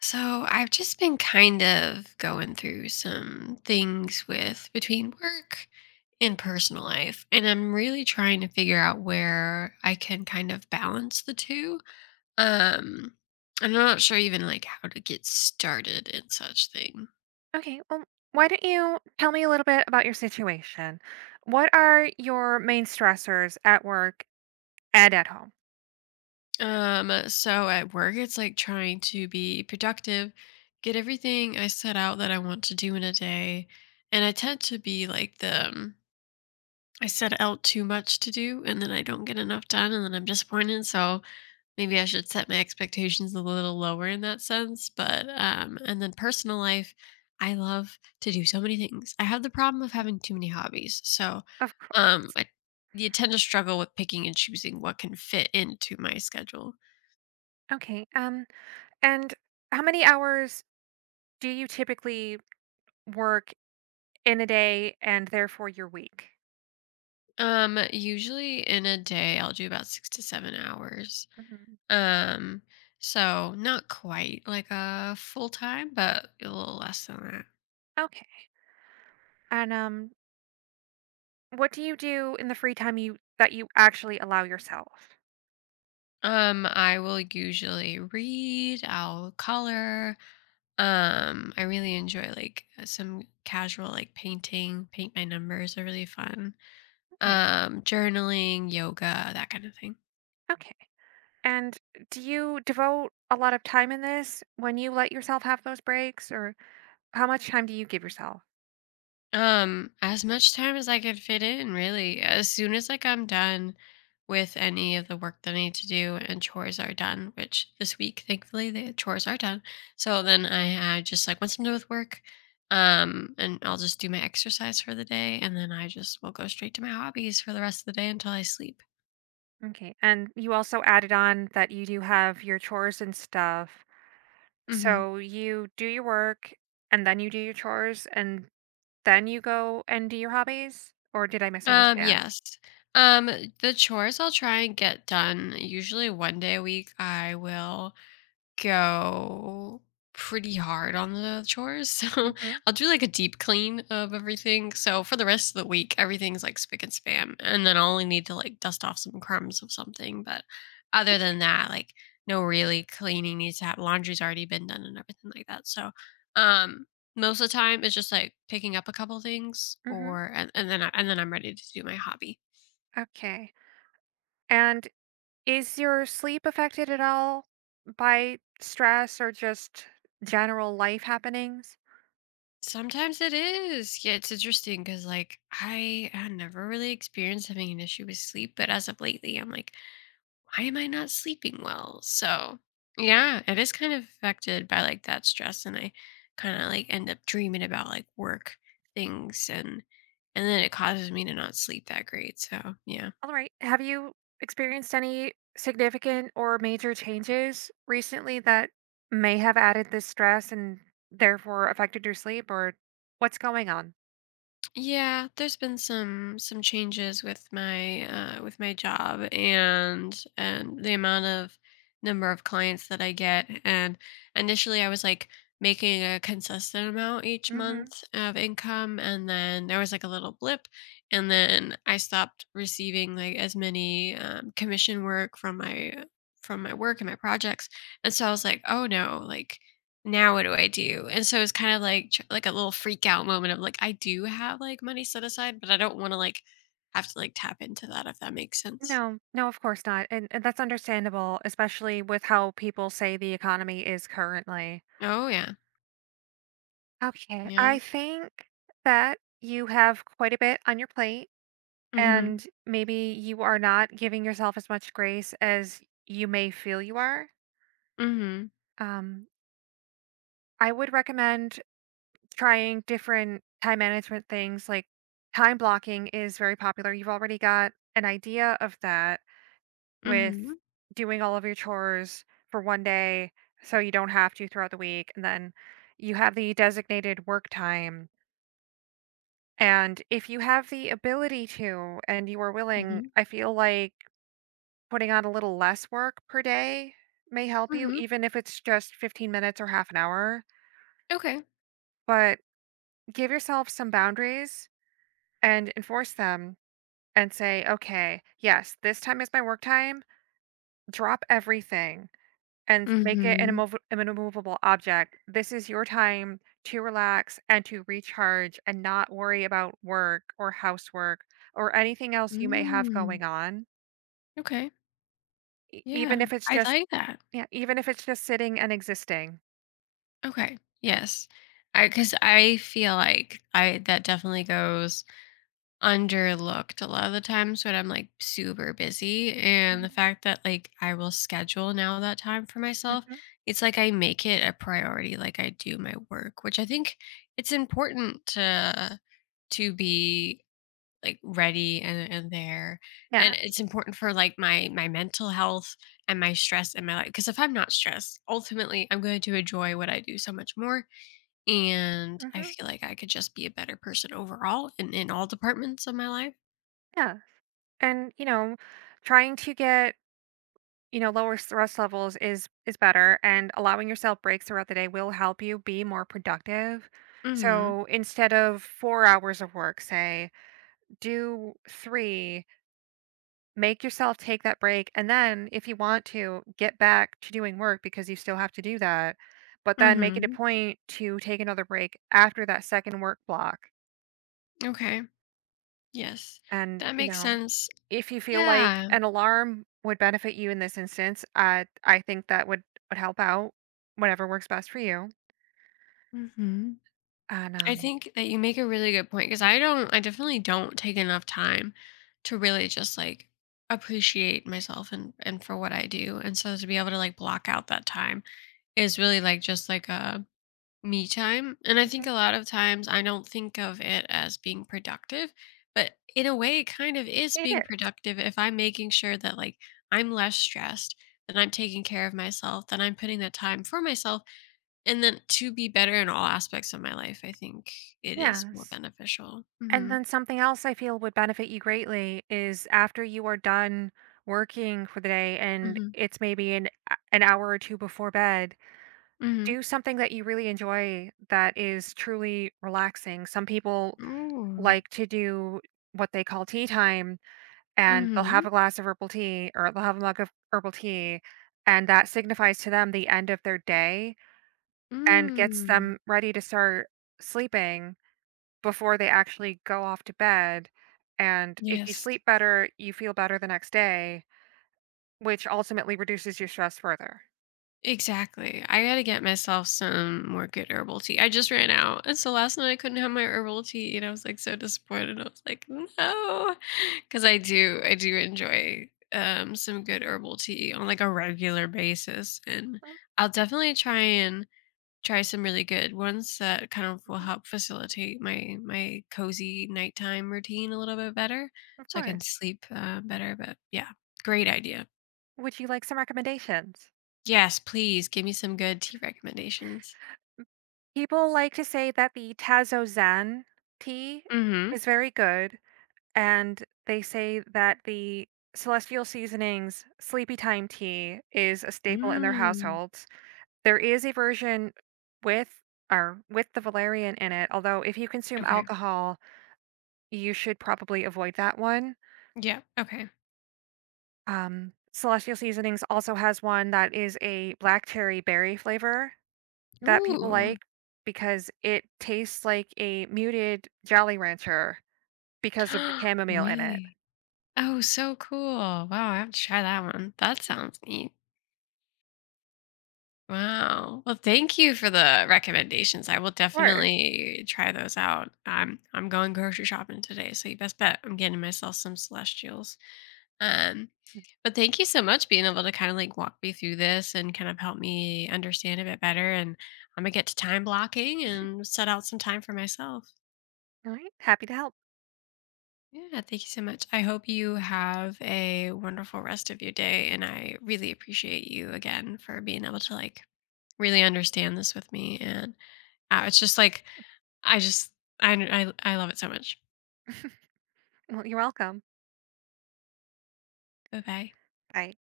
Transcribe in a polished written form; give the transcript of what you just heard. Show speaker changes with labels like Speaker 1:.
Speaker 1: So I've just been kind of going through some things with between work and personal life, and I'm really trying to figure out where I can kind of balance the two. Um, I'm not sure even like how to get started in such thing.
Speaker 2: Okay, well, why don't you tell me a little bit about your situation? What are your main stressors at work and at home?
Speaker 1: So at work, it's like trying to be productive, get everything I set out that I want to do in a day, and I tend to be like the I set out too much to do and then I don't get enough done and then I'm disappointed. So maybe I should set my expectations a little lower in that sense. But and then personal life, I love to do so many things. I have the problem of having too many hobbies. So
Speaker 2: Of course.
Speaker 1: I you tend to struggle with picking and choosing what can fit into my schedule.
Speaker 2: Okay. And how many hours do you typically work in a day and therefore your week?
Speaker 1: Usually in a day I'll do about 6 to 7 hours.
Speaker 2: Mhm.
Speaker 1: Um so not quite like a full time, but a little less than that.
Speaker 2: Okay. And what do you do in the free time you that you actually allow yourself?
Speaker 1: I will usually read, I'll color. I really enjoy like some casual like painting, paint my numbers are really fun.
Speaker 2: Okay.
Speaker 1: Journaling, yoga, that kind of thing.
Speaker 2: Okay. And do you devote a lot of time in this when you let yourself have those breaks, or how much time do you give yourself?
Speaker 1: As much time as I could fit in, really. As soon as like I'm done with any of the work that I need to do and chores are done, which this week, thankfully, the chores are done. So then I just like once I'm done with work, and I'll just do my exercise for the day, and then I just will go straight to my hobbies for the rest of the day until I sleep.
Speaker 2: Okay. And you also added on that you do have your chores and stuff.
Speaker 1: Hmm.
Speaker 2: So you do your work and then you do your chores and then you go and do your hobbies? Or did I misunderstand?
Speaker 1: Yes. Um, the chores I'll try and get done usually one day a week. I will go pretty hard on the chores. So
Speaker 2: Hmm.
Speaker 1: I'll do like a deep clean of everything. So for the rest of the week, everything's like spick and spam. And then I'll only need to like dust off some crumbs of something. But other than that, like no really cleaning needs to happen. Laundry's already been done and everything like that. So um most of the time it's just like picking up a couple things
Speaker 2: Hmm.
Speaker 1: or and then I'm ready to do my hobby.
Speaker 2: Okay. And is your sleep affected at all by stress or just general life happenings?
Speaker 1: Sometimes it is. Yeah, it's interesting because like I had never really experienced having an issue with sleep, but as of lately, I'm like, why am I not sleeping well? So yeah, it is kind of affected by like that stress, and I kind of like end up dreaming about like work things, and then it causes me to not sleep that great. So yeah.
Speaker 2: All right. Have you experienced any significant or major changes recently that may have added this stress and therefore affected your sleep or what's going on?
Speaker 1: Yeah, there's been some changes with my job and the amount of number of clients that I get. And initially, I was like making a consistent amount each
Speaker 2: Hmm.
Speaker 1: month of income, and then there was like a little blip, and then I stopped receiving like as many commission work from my work and my projects. And so I was like, oh no, like now what do I do? And so it's kind of like tr like a little freak out moment of, like, I do have, like, money set aside, but I don't wanna, like, have to, like, tap into that, if that makes sense.
Speaker 2: No, no, of course not. And that's understandable, especially with how people say the economy is currently.
Speaker 1: Oh, yeah.
Speaker 2: Okay.
Speaker 1: Yeah.
Speaker 2: I think that you have quite a bit on your plate
Speaker 1: Mhm.
Speaker 2: and maybe you are not giving yourself as much grace as you may feel you are.
Speaker 1: Mhm.
Speaker 2: Um, I would recommend trying different time management things like time blocking is very popular. You've already got an idea of that with
Speaker 1: Mhm.
Speaker 2: doing all of your chores for one day so you don't have to throughout the week. And then you have the designated work time. And if you have the ability to and you are willing,
Speaker 1: Mhm.
Speaker 2: I feel like putting on a little less work per day may help you,
Speaker 1: Mhm.
Speaker 2: even if it's just 15 minutes or half an hour.
Speaker 1: Okay.
Speaker 2: But give yourself some boundaries and enforce them and say, "Okay, yes, this time is my work time. Drop everything and make it an
Speaker 1: Mhm.
Speaker 2: immov an immovable object. This is your time to relax and to recharge and not worry about work or housework or anything else you may have
Speaker 1: Mm.
Speaker 2: going on,
Speaker 1: Okay.
Speaker 2: e even
Speaker 1: Yeah.
Speaker 2: if it's
Speaker 1: I
Speaker 2: just
Speaker 1: like that.
Speaker 2: yeah, even if it's just sitting and existing."
Speaker 1: Okay. Yes. I because I feel like I that definitely goes underlooked a lot of the times when I'm like super busy. And the
Speaker 2: Mhm,
Speaker 1: fact that like I will schedule now that time for myself,
Speaker 2: mhm,
Speaker 1: it's like I make it a priority, like I do my work, which I think it's important to be like ready and there
Speaker 2: yeah,
Speaker 1: and it's important for like my mental health and my stress in my life because if I'm not stressed ultimately I'm going to enjoy what I do so much more and I
Speaker 2: mhm,
Speaker 1: feel like I could just be a better person overall in all departments of my life.
Speaker 2: yeah, and, you know, trying to get, you know, lower stress levels is better and allowing yourself breaks throughout the day will help you be more productive.
Speaker 1: Mhm.
Speaker 2: So instead of 4 hours of work, say, do 3, make yourself take that break and then if you want to, get back to doing work because you still have to do that, but then make it a
Speaker 1: Mhm.
Speaker 2: point to take another break after that second work block.
Speaker 1: Okay. Yes.
Speaker 2: And,
Speaker 1: That
Speaker 2: you
Speaker 1: makes
Speaker 2: know,
Speaker 1: sense.
Speaker 2: if you feel like
Speaker 1: Yeah.
Speaker 2: an alarm would benefit you in this instance, I think that would help out. Whatever works best for you.
Speaker 1: Mhm.
Speaker 2: And
Speaker 1: I
Speaker 2: um.
Speaker 1: think that you make a really good point because I definitely don't take enough time to really just like appreciate myself and for what I do. And so to be able to like block out that time is really like just like a me time. And I think
Speaker 2: Mhm.
Speaker 1: a lot of times I don't think of it as being productive, but in a way, it kind of is
Speaker 2: It
Speaker 1: being
Speaker 2: is.
Speaker 1: productive if I'm making sure that like I'm less stressed, that I'm taking care of myself, that I'm putting that time for myself, and then to be better in all aspects of my life. I think it is more
Speaker 2: Yes.
Speaker 1: beneficial.
Speaker 2: And
Speaker 1: Mm-hmm.
Speaker 2: then something else I feel would benefit you greatly is after you are done working for the day and
Speaker 1: Mm-hmm.
Speaker 2: it's maybe an hour or two before bed,
Speaker 1: Mm-hmm.
Speaker 2: do something that you really enjoy that is truly relaxing. Some people
Speaker 1: Ooh.
Speaker 2: like to do what they call tea time and they'll
Speaker 1: Mm-hmm.
Speaker 2: have a glass of herbal tea or they'll have a mug of herbal tea, and that signifies to them the end of their day and gets
Speaker 1: Mm.
Speaker 2: them ready to start sleeping before they actually go off to bed. And if you
Speaker 1: Yes.
Speaker 2: sleep better, you feel better the next day, which ultimately reduces your stress further.
Speaker 1: Exactly. I gotta get myself some more good herbal tea. I just ran out. And so last night I couldn't have my herbal tea and I was like so disappointed. I was like, no. Cause I do enjoy some good herbal tea on like a regular basis. And
Speaker 2: Mm,
Speaker 1: I'll definitely try and try some really good ones that kind of will
Speaker 2: mhm,
Speaker 1: help facilitate my cozy nighttime routine a little bit better
Speaker 2: of
Speaker 1: so I can
Speaker 2: course.
Speaker 1: sleep better. But yeah, great idea.
Speaker 2: Would you like some recommendations?
Speaker 1: Yes, please give me some good tea recommendations.
Speaker 2: People like to say that the Tazo Zen tea
Speaker 1: Mhm.
Speaker 2: is very good and they say that the celestial seasonings sleepy time tea is a staple in their
Speaker 1: Mm.
Speaker 2: households. There is a version with or with the valerian in it, although if you consume
Speaker 1: Okay.
Speaker 2: alcohol you should probably avoid that one.
Speaker 1: Yeah, okay.
Speaker 2: Celestial seasonings also has one that is a black cherry berry flavor that people
Speaker 1: Ooh.
Speaker 2: like because it tastes like a muted jolly rancher because of the chamomile in it.
Speaker 1: Really? Oh, so cool. Wow, I have to try that one. That sounds neat. Wow. Well, thank you for the recommendations. I will
Speaker 2: Sure.
Speaker 1: definitely try those out. I'm going grocery shopping today, so you best bet I'm getting myself some celestials. Um, but thank you so much being able to kind of like walk me through this and kind of help me understand a bit better. And I'm gonna get to time blocking and set out some time for myself.
Speaker 2: All right, happy to help.
Speaker 1: Yeah, thank you so much. I hope you have a wonderful rest of your day. And I really appreciate you again for being able to like really understand this with me. And it's just like, I just, I, I love it so much.
Speaker 2: Well, you're welcome.
Speaker 1: Bye bye.
Speaker 2: Bye.